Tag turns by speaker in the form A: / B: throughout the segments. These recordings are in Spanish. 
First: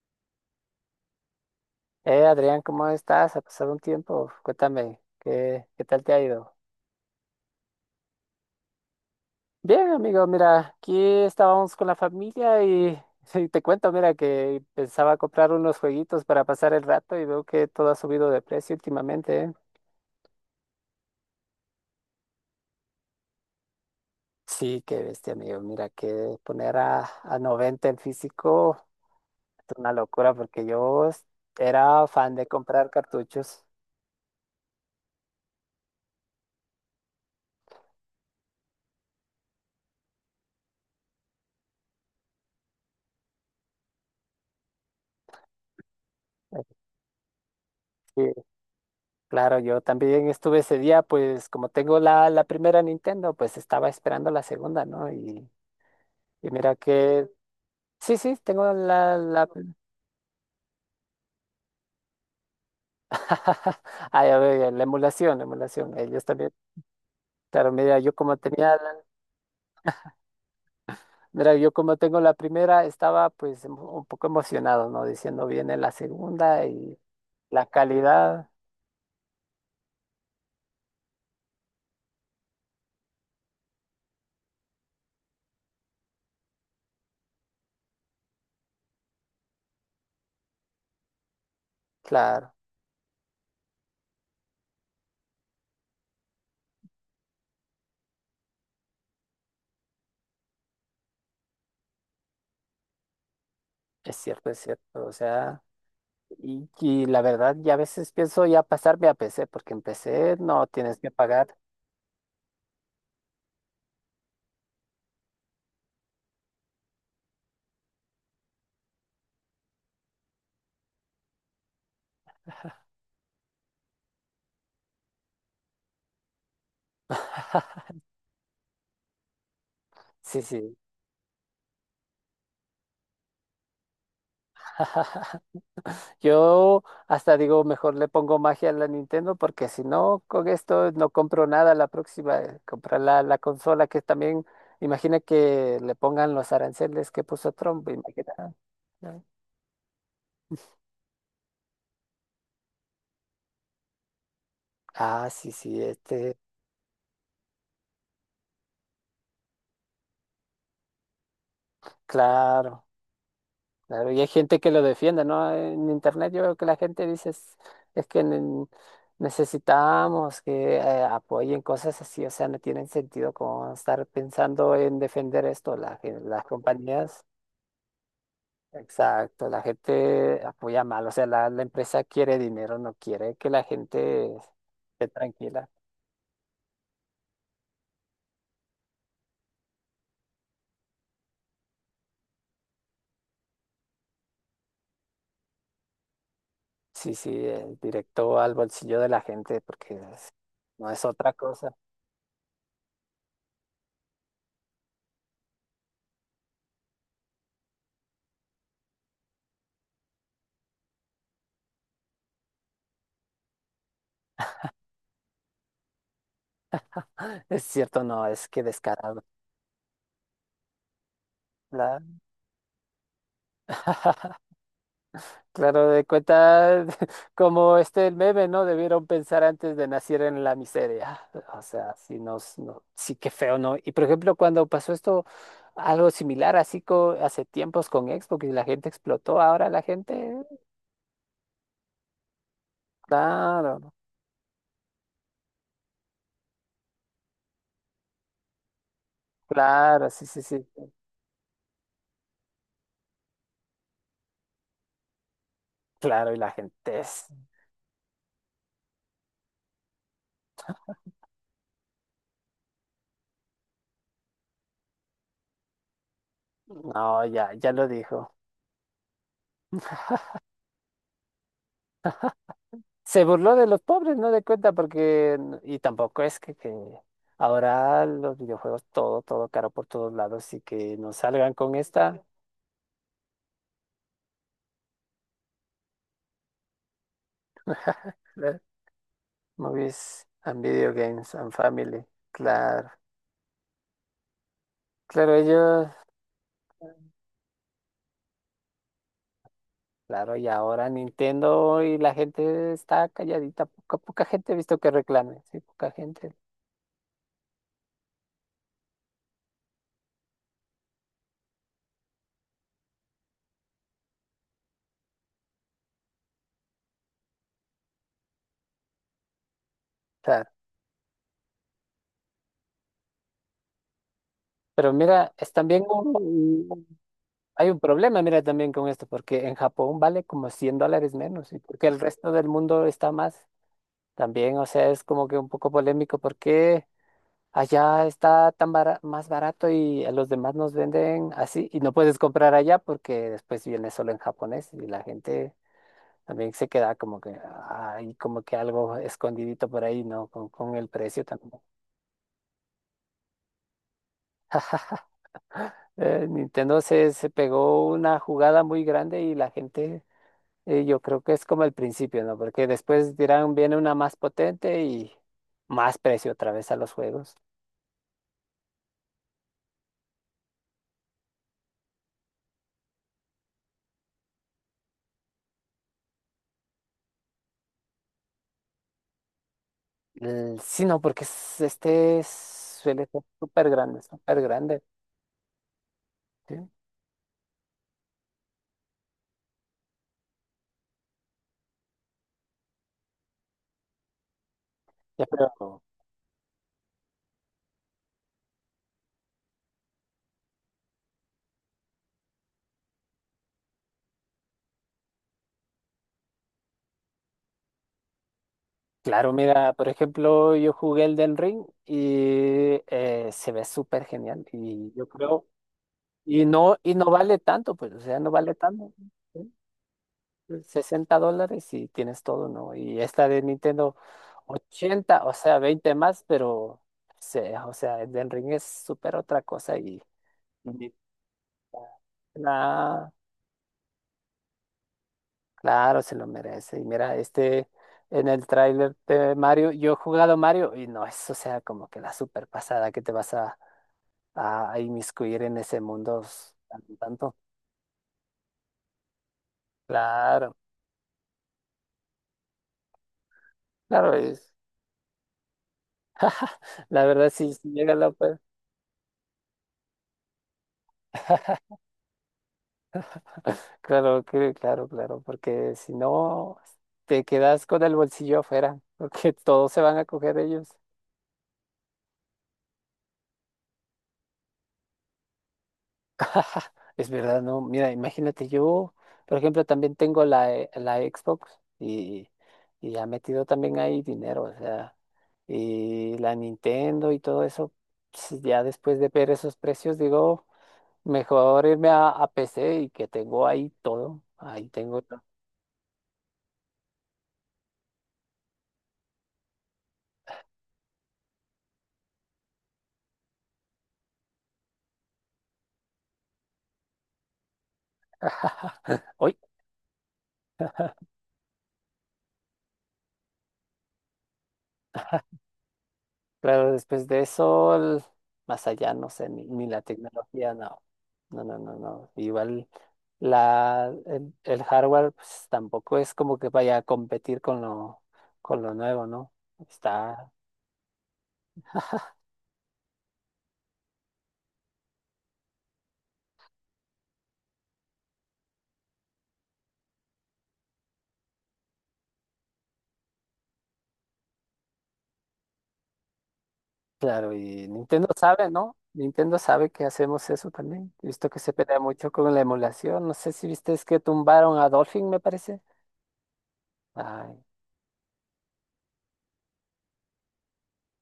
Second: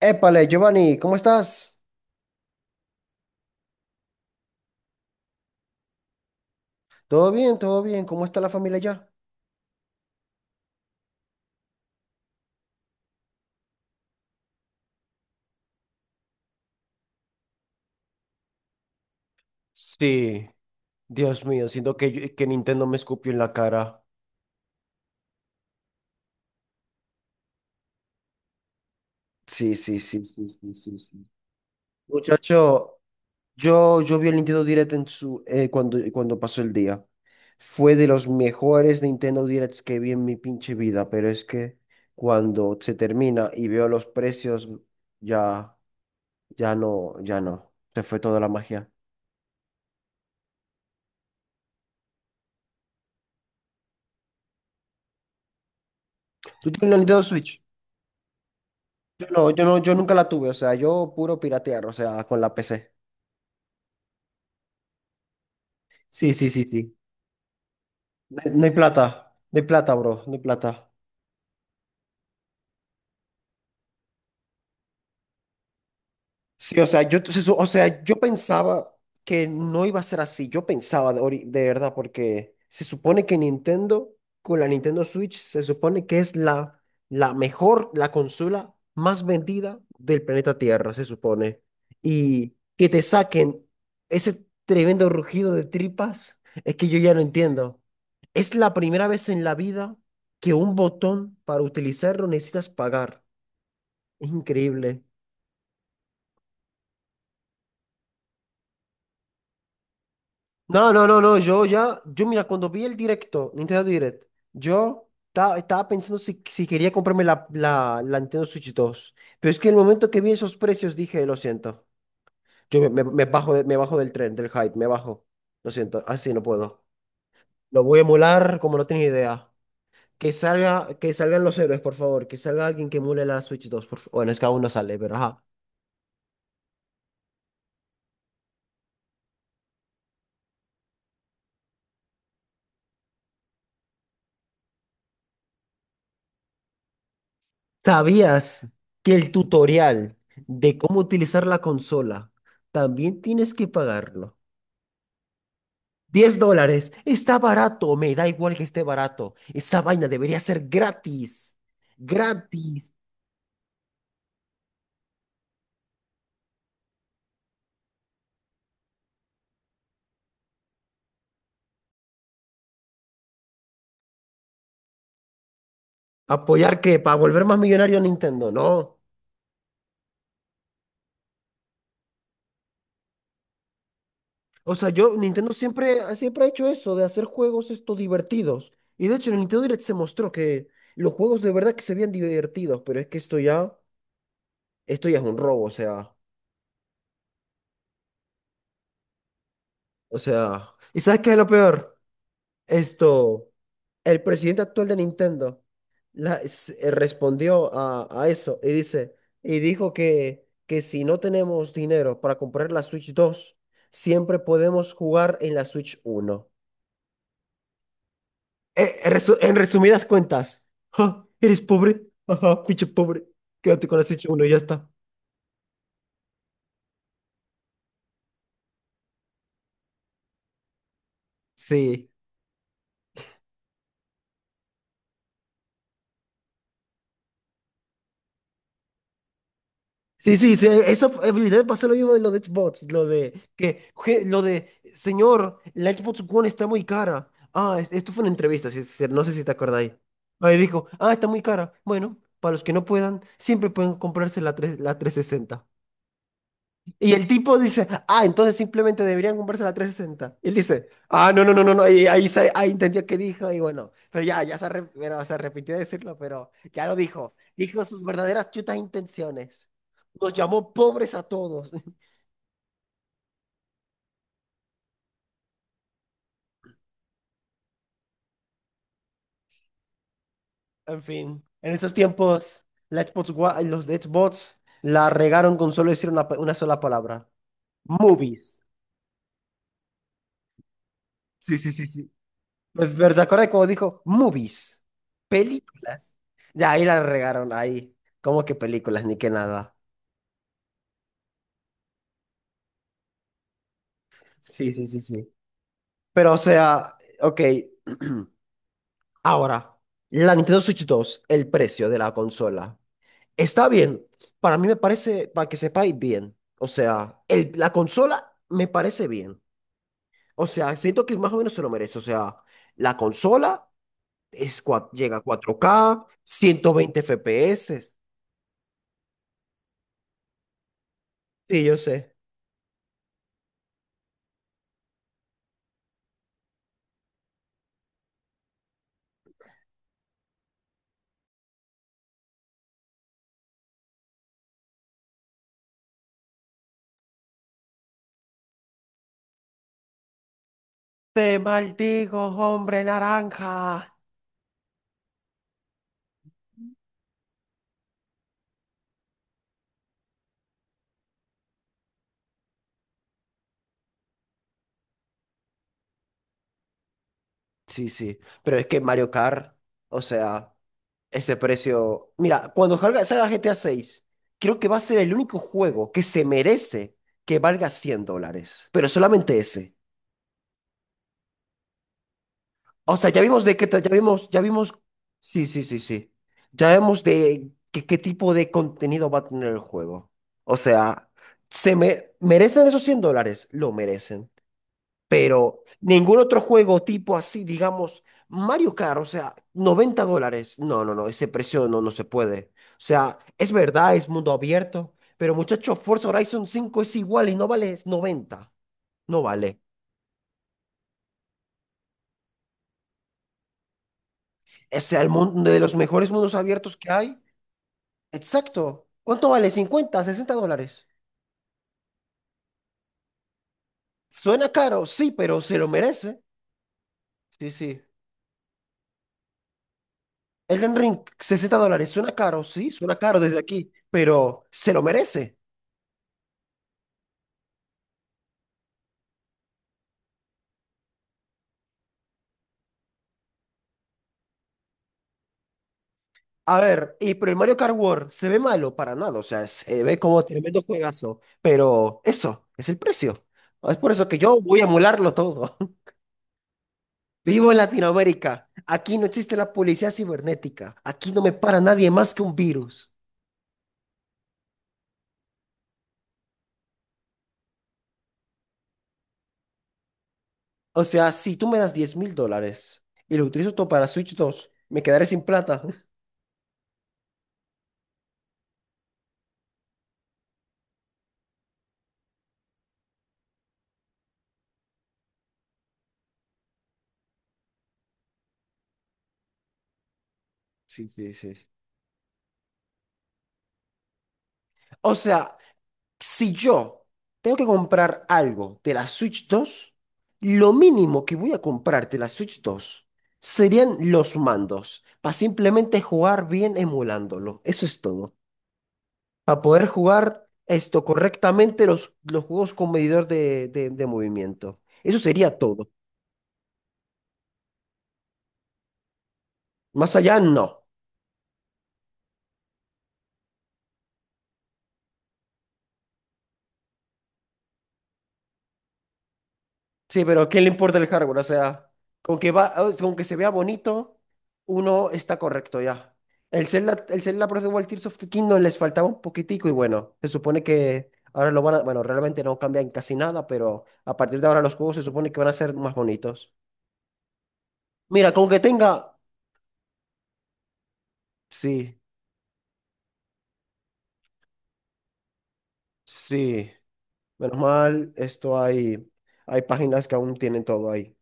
A: Épale, Giovanni, ¿cómo estás?
B: Adrián, ¿cómo estás? Ha pasado un tiempo. Cuéntame, ¿qué tal te ha ido?
A: ¿Todo bien? ¿Todo bien? ¿Cómo está la familia ya?
B: Bien, amigo, mira, aquí estábamos con la familia y, y te cuento, mira, que pensaba comprar unos jueguitos para pasar el rato y veo que todo ha subido de precio últimamente, ¿eh?
A: Sí, Dios mío, siento que Nintendo me escupió en la cara.
B: Sí, qué bestia, amigo. Mira, que poner a 90 el físico es
A: Sí,
B: una
A: sí, sí,
B: locura
A: sí,
B: porque
A: sí, sí,
B: yo
A: sí.
B: era fan de comprar
A: Muchacho,
B: cartuchos.
A: yo vi el Nintendo Direct cuando pasó el día. Fue de los mejores Nintendo Directs que vi en mi pinche vida, pero es que cuando se termina y veo los precios, ya, ya no, ya no. Se fue toda
B: Sí,
A: la magia.
B: claro, yo también estuve ese día, pues como tengo la primera Nintendo, pues estaba esperando la segunda, ¿no? Y
A: ¿Tú
B: mira
A: tienes una Nintendo
B: que,
A: Switch?
B: sí, sí, tengo
A: No, yo no, yo nunca la tuve, o sea, yo puro piratear, o sea, con la PC.
B: ah, ya veo, ya, la emulación, ellos
A: Sí,
B: también,
A: sí, sí, sí.
B: claro, mira, yo como
A: No hay
B: tenía, la-
A: plata, no hay plata, bro, no hay plata.
B: mira, yo como tengo la primera, estaba pues un poco emocionado, ¿no? Diciendo viene la segunda
A: Sí, o
B: y
A: sea, entonces,
B: la
A: o sea, yo
B: calidad,
A: pensaba que no iba a ser así. Yo pensaba de verdad, porque se supone que Nintendo, con la Nintendo Switch, se supone que es la mejor, la consola más vendida del planeta Tierra, se supone.
B: claro,
A: Y que te saquen ese tremendo rugido de tripas, es que yo ya no entiendo. Es la primera vez en la vida que un botón para utilizarlo necesitas pagar. Es
B: es
A: increíble.
B: cierto, o sea... Y, y la verdad, ya a veces pienso ya pasarme a PC, porque en PC no
A: No,
B: tienes
A: no,
B: que
A: no, no,
B: pagar.
A: yo mira, cuando vi el directo, Nintendo Direct, estaba pensando si quería comprarme la Nintendo Switch 2, pero es que el momento que vi esos precios dije, lo siento, yo me bajo, me bajo del tren, del hype, me bajo, lo siento, así no puedo. Lo voy a emular como no tienes idea. Que
B: Sí, sí.
A: salga, que salgan los héroes, por favor, que salga alguien que emule la Switch 2. Bueno, es que aún no sale, pero ajá.
B: Yo hasta digo, mejor le pongo magia a la Nintendo porque si no, con esto no compro nada la próxima. Comprar la consola que también, imagina que le pongan los aranceles que puso Trump, imagina,
A: ¿Sabías que
B: ¿no?
A: el tutorial de cómo utilizar la consola también tienes que pagarlo?
B: Ah, sí, sí, este,
A: $10. Está barato. Me da igual que esté barato. Esa vaina debería ser gratis.
B: claro.
A: Gratis.
B: Claro, y hay gente que lo defiende, ¿no? En internet yo veo que la gente dice es que necesitamos que apoyen cosas así, o sea, no tienen sentido como estar pensando en defender esto. Las
A: ¿Apoyar qué? ¿Para
B: compañías,
A: volver más millonario a Nintendo? No.
B: exacto, la gente apoya mal, o sea, la empresa quiere dinero, no quiere que la gente
A: O sea,
B: esté
A: Nintendo
B: tranquila.
A: siempre, siempre ha hecho eso, de hacer juegos esto divertidos. Y de hecho, en el Nintendo Direct se mostró que los juegos de verdad que se veían divertidos, pero es que esto ya, es un robo, o sea,
B: Sí, sí, directo al bolsillo de la gente, porque
A: o sea.
B: no
A: ¿Y
B: es
A: sabes
B: otra
A: qué es lo
B: cosa.
A: peor? Esto, el presidente actual de Nintendo respondió a eso y dijo que si no tenemos dinero para comprar la Switch 2 siempre podemos jugar en la Switch 1.
B: Es cierto, no, es que descarado,
A: En resumidas cuentas: "Ja, eres
B: ¿verdad?
A: pobre, ajá, pinche pobre, quédate con la Switch uno y ya está".
B: Claro, de cuenta como este el meme, ¿no? Debieron pensar antes de nacer en la miseria. Ah, o sea,
A: Sí.
B: sí, nos, no, sí que feo, ¿no? Y por ejemplo, cuando pasó esto, algo similar, así hace tiempos con Xbox y la gente explotó, ahora la
A: Sí,
B: gente,
A: sí, sí, esa habilidad pasa lo mismo de lo de Xbox,
B: claro,
A: lo de, señor, la Xbox One está muy cara. Ah, esto fue una entrevista, sí, sí, no sé si te acordáis.
B: claro, sí, sí,
A: Ahí
B: sí,
A: dijo, ah, está muy cara. Bueno, para los que no puedan, siempre pueden comprarse la 360.
B: claro, y la gente
A: Y
B: es,
A: el tipo dice, ah, entonces simplemente deberían comprarse la 360. Y él dice, ah, no, no, no, no, no. Y ahí, ahí entendió qué dijo, y bueno, pero se arrepintió de decirlo, pero ya lo
B: no,
A: dijo.
B: ya, ya
A: Dijo
B: lo
A: sus
B: dijo.
A: verdaderas chutas intenciones. Nos llamó pobres a todos.
B: Se burló de los pobres, no de cuenta, porque, y tampoco es que ahora los videojuegos todo, todo caro por todos lados y que
A: En
B: nos
A: fin,
B: salgan
A: en
B: con
A: esos
B: esta,
A: tiempos, los de Xbox la regaron con solo decir una sola palabra.
B: ¿verdad?
A: Movies.
B: Movies and Video Games and
A: Sí, sí, sí,
B: Family,
A: sí.
B: claro,
A: Pero ¿te acuerdas cómo dijo? Movies,
B: claro, ellos,
A: películas. Ya ahí la regaron, ahí. ¿Cómo que películas? Ni que nada.
B: claro, y ahora Nintendo y la gente está calladita, poca, poca gente he
A: Sí,
B: visto
A: sí,
B: que
A: sí, sí.
B: reclame, sí, poca
A: Pero
B: gente,
A: o sea, ok. Ahora, la Nintendo Switch 2, el precio de la consola. Está bien. Para mí me parece, para que sepáis bien. O sea, la consola me parece bien. O
B: claro.
A: sea, siento que más o menos se lo merece. O sea, la consola
B: Pero
A: llega a
B: mira, están bien,
A: 4K, 120
B: hay un
A: FPS.
B: problema, mira, también con esto, porque en Japón vale como $100 menos, y
A: Sí, yo
B: porque el
A: sé.
B: resto del mundo está más. También, o sea, es como que un poco polémico porque allá está más barato y a los demás nos venden así, y no puedes comprar allá porque después viene solo en japonés y la gente también se queda como que hay como que algo escondidito por ahí, ¿no? Con el
A: Te
B: precio también.
A: maldigo, hombre naranja.
B: Nintendo se pegó una jugada muy grande y la gente. Y yo creo que es como el principio, ¿no? Porque después dirán, viene una más potente y más precio otra vez a los juegos.
A: Sí, sí, pero es que Mario Kart, o sea, ese precio. Mira, cuando salga GTA 6, creo que va a ser el único juego que se merece que valga $100, pero solamente ese.
B: Sí, no, porque
A: O
B: suele
A: sea, ya
B: ser
A: vimos de qué,
B: súper
A: tra- ya
B: grande,
A: vimos,
B: súper
A: ya vimos.
B: grande.
A: Sí, sí, sí, sí.
B: ¿Sí?
A: Ya vemos de qué tipo de contenido va a tener el juego. O sea, se me... ¿Merecen esos $100? Lo merecen.
B: Ya,
A: Pero
B: pero
A: ningún otro juego tipo así, digamos, Mario Kart, o sea, $90. No, no, no, ese precio no, no se puede. O sea, es verdad, es mundo abierto, pero muchachos, Forza Horizon 5 es igual y no vale 90. No
B: claro,
A: vale.
B: mira, por ejemplo, yo jugué el Elden Ring y se ve súper genial.
A: O
B: Y
A: sea,
B: yo
A: el
B: creo,
A: mundo de los mejores mundos abiertos que
B: y no
A: hay.
B: vale tanto, pues, o sea, no vale
A: Exacto.
B: tanto.
A: ¿Cuánto vale? 50 a 60 dólares?
B: $60 y tienes todo, ¿no? Y esta de Nintendo,
A: Suena caro, sí,
B: 80, o
A: pero
B: sea,
A: se lo
B: 20
A: merece.
B: más, pero,
A: Sí,
B: o
A: sí.
B: sea, el del ring es súper otra cosa y,
A: Elden
B: y
A: Ring, $60. Suena caro, sí, suena
B: la-
A: caro desde aquí, pero se lo merece.
B: claro, se lo merece. Y mira, este, en el tráiler de Mario, yo he jugado Mario y no es, o sea, como que la super pasada que te vas a inmiscuir en ese mundo
A: A
B: tanto,
A: ver, y pero
B: tanto.
A: el Mario Kart World se ve malo para nada, o sea, se ve como
B: Claro,
A: tremendo juegazo, pero eso es el precio. Es por eso
B: claro,
A: que yo
B: es,
A: voy a emularlo todo.
B: la verdad,
A: Vivo
B: si,
A: en
B: si llega la...
A: Latinoamérica, aquí no existe la policía cibernética, aquí no me para nadie más que un virus.
B: Claro, claro, claro, porque si no, te quedas con el bolsillo afuera, porque todos se van a coger ellos.
A: O sea, si tú me das $10,000 y lo utilizo todo para la Switch 2, me quedaré sin plata.
B: Es verdad, ¿no? Mira, imagínate, yo, por ejemplo, también tengo la, la Xbox y ha metido también ahí dinero, o sea, y la Nintendo y todo eso, pues, ya después de ver esos precios, digo,
A: Sí, sí, sí.
B: mejor irme a PC y que tengo ahí todo, ahí
A: O
B: tengo. Todo.
A: sea, si yo tengo que comprar algo de la Switch 2, lo mínimo que voy a comprar de la Switch 2 serían los mandos, para simplemente jugar bien emulándolo. Eso es todo. Para poder jugar esto correctamente, los juegos con medidor de movimiento. Eso sería todo.
B: Claro, después de eso, más allá, no sé, ni la
A: Más allá,
B: tecnología,
A: no.
B: no. No, no, no, no. Igual la, el hardware, pues tampoco es como que vaya a competir con lo nuevo, ¿no?
A: Sí, pero
B: Está
A: ¿qué le importa el hardware? O sea, con que se vea bonito, uno está correcto ya. El Zelda Breath of the Wild, Tears of the Kingdom les faltaba un poquitico y bueno, se supone que ahora lo van a, bueno, realmente no cambian casi nada, pero a partir de ahora los juegos se supone que van a ser más bonitos.
B: claro, y Nintendo
A: Mira, con que
B: sabe,
A: tenga,
B: ¿no? Nintendo sabe que hacemos eso también. He visto que se
A: sí,
B: pelea mucho con la emulación. No sé si viste, es que tumbaron a Dolphin, me parece.
A: sí,
B: Ay,
A: menos mal, hay páginas que aún tienen todo ahí.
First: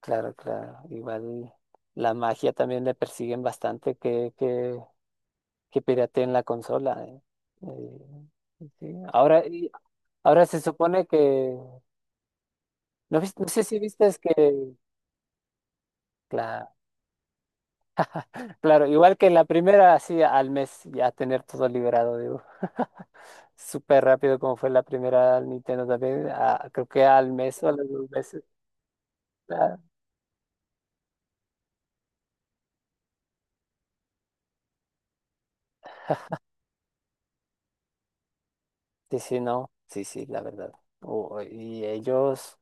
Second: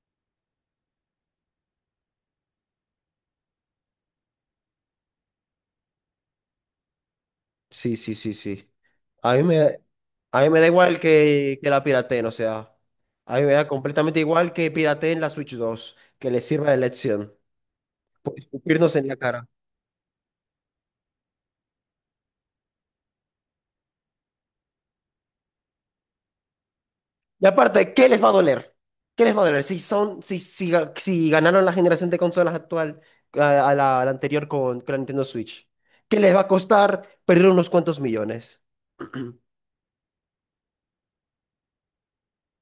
B: claro, claro. Igual la magia también le persiguen bastante, que que pirateen la consola. Eh.
A: Sí, sí, sí, sí.
B: Sí.
A: A mí
B: Ahora,
A: me, a
B: ahora
A: mí me
B: se
A: da igual
B: supone que,
A: que la pirateen, o sea,
B: no,
A: a mí
B: no
A: me
B: sé
A: da
B: si viste es
A: completamente igual que
B: que,
A: pirateen la Switch 2, que les
B: claro,
A: sirva de lección, por
B: claro,
A: escupirnos en la
B: igual que en la
A: cara.
B: primera, así al mes ya tener todo liberado, digo, súper rápido como fue la primera Nintendo también, ah, creo que al
A: Y
B: mes o a las
A: aparte,
B: dos
A: ¿qué les va a
B: veces,
A: doler? ¿Qué les va a doler?
B: claro.
A: Si son, si, si, ga- si ganaron la generación de consolas actual a la anterior con la Nintendo Switch, ¿qué les va a costar perder unos cuantos millones?
B: Sí, sí, no, sí, sí, la verdad. Oh, y ellos...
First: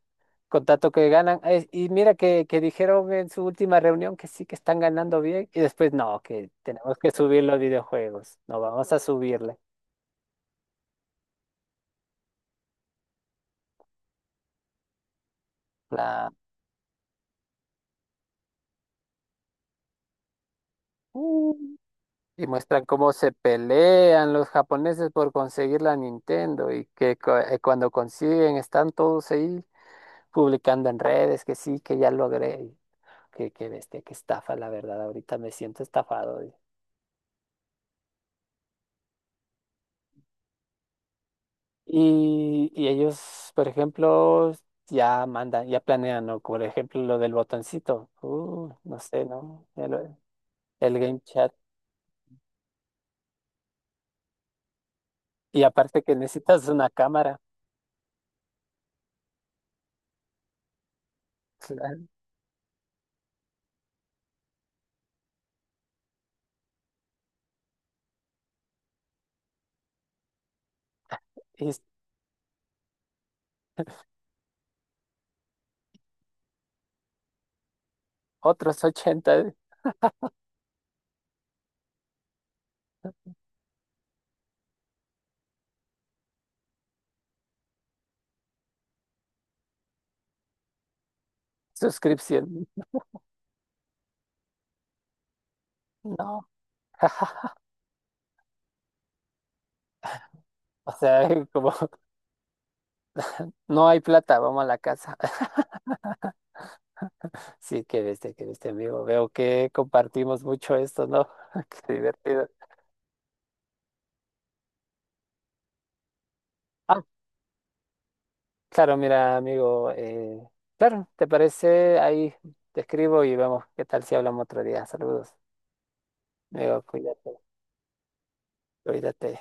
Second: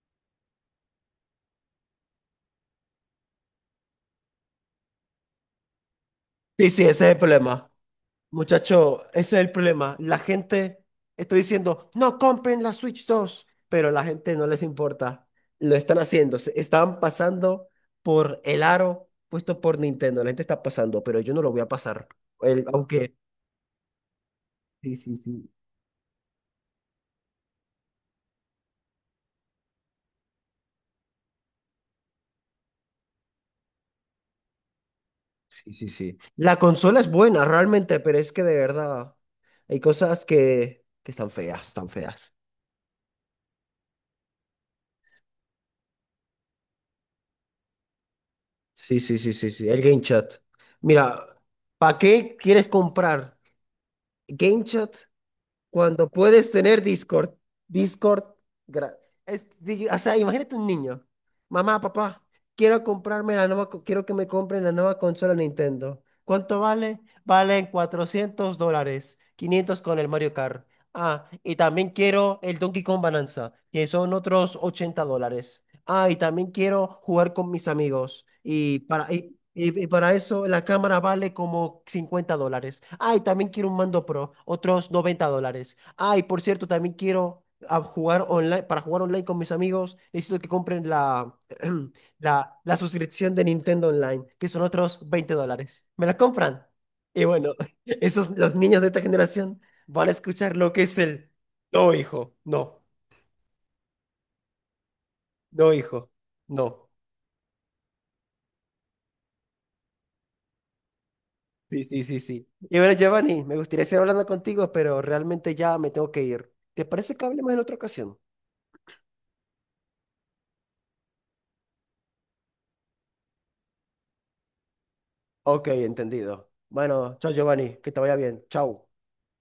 B: con tanto que ganan. Y mira que dijeron en su última reunión que sí que están ganando bien y después no, que
A: Sí, sí, ese
B: tenemos
A: es
B: que
A: el
B: subir los
A: problema.
B: videojuegos. No, vamos a
A: Muchacho, ese es el
B: subirle.
A: problema. La gente está diciendo, no compren la Switch 2, pero la gente no les importa. Lo están
B: La...
A: haciendo. Están pasando por el aro puesto por Nintendo. La gente está pasando, pero yo no lo
B: uh,
A: voy a pasar.
B: y
A: El-
B: muestran cómo
A: aunque...
B: se pelean los
A: Sí,
B: japoneses
A: sí,
B: por
A: sí.
B: conseguir la Nintendo y que cuando consiguen están todos ahí publicando en redes que sí, que ya logré. Que bestia, que estafa, la verdad. Ahorita me
A: Sí,
B: siento
A: sí, sí.
B: estafado.
A: La consola es buena, realmente, pero es que de verdad hay cosas que están feas, están feas.
B: Y ellos, por ejemplo, ya mandan, ya planean, ¿no? Por ejemplo, lo del botoncito. No
A: Sí, sí,
B: sé,
A: sí, sí,
B: ¿no?
A: sí. El Game Chat.
B: El game
A: Mira,
B: chat.
A: ¿para qué quieres comprar Game Chat?
B: Y aparte
A: Cuando
B: que
A: puedes
B: necesitas
A: tener
B: una
A: Discord,
B: cámara.
A: Discord, gra- o sea, imagínate un niño: mamá,
B: Claro.
A: papá, quiero comprarme quiero que me compren la nueva consola Nintendo. ¿Cuánto vale? Valen $400, 500 con el Mario Kart. Ah, y
B: Y
A: también quiero el Donkey Kong Bonanza, que son otros $80. Ah, y también quiero jugar con mis amigos. Y
B: otros
A: para, y,
B: ochenta
A: y para eso la cámara vale como $50. Ay, también quiero un mando pro, otros $90. Ay, por cierto, también quiero jugar online; para jugar online con mis amigos, necesito que compren la, la,
B: suscripción.
A: la suscripción de Nintendo Online, que son otros $20. ¿Me la
B: No.
A: compran? Y bueno, esos, los niños de esta generación van a escuchar lo que
B: O
A: es
B: sea,
A: el
B: como
A: no, hijo, no,
B: no hay plata, vamos a la casa.
A: no, hijo, no.
B: Sí, que viste, amigo. Veo que compartimos mucho esto, ¿no?
A: Sí,
B: Qué
A: sí, sí,
B: divertido.
A: sí. Y bueno, Giovanni, me gustaría seguir hablando contigo, pero realmente ya me tengo que ir. ¿Te parece que hablemos en otra ocasión?
B: Claro, mira, amigo, claro, ¿te parece? Ahí te escribo y vemos qué tal si hablamos otro día. Saludos.
A: Ok, entendido.
B: Amigo,
A: Bueno,
B: cuídate,
A: chao, Giovanni, que te vaya bien. Chao.
B: cuídate.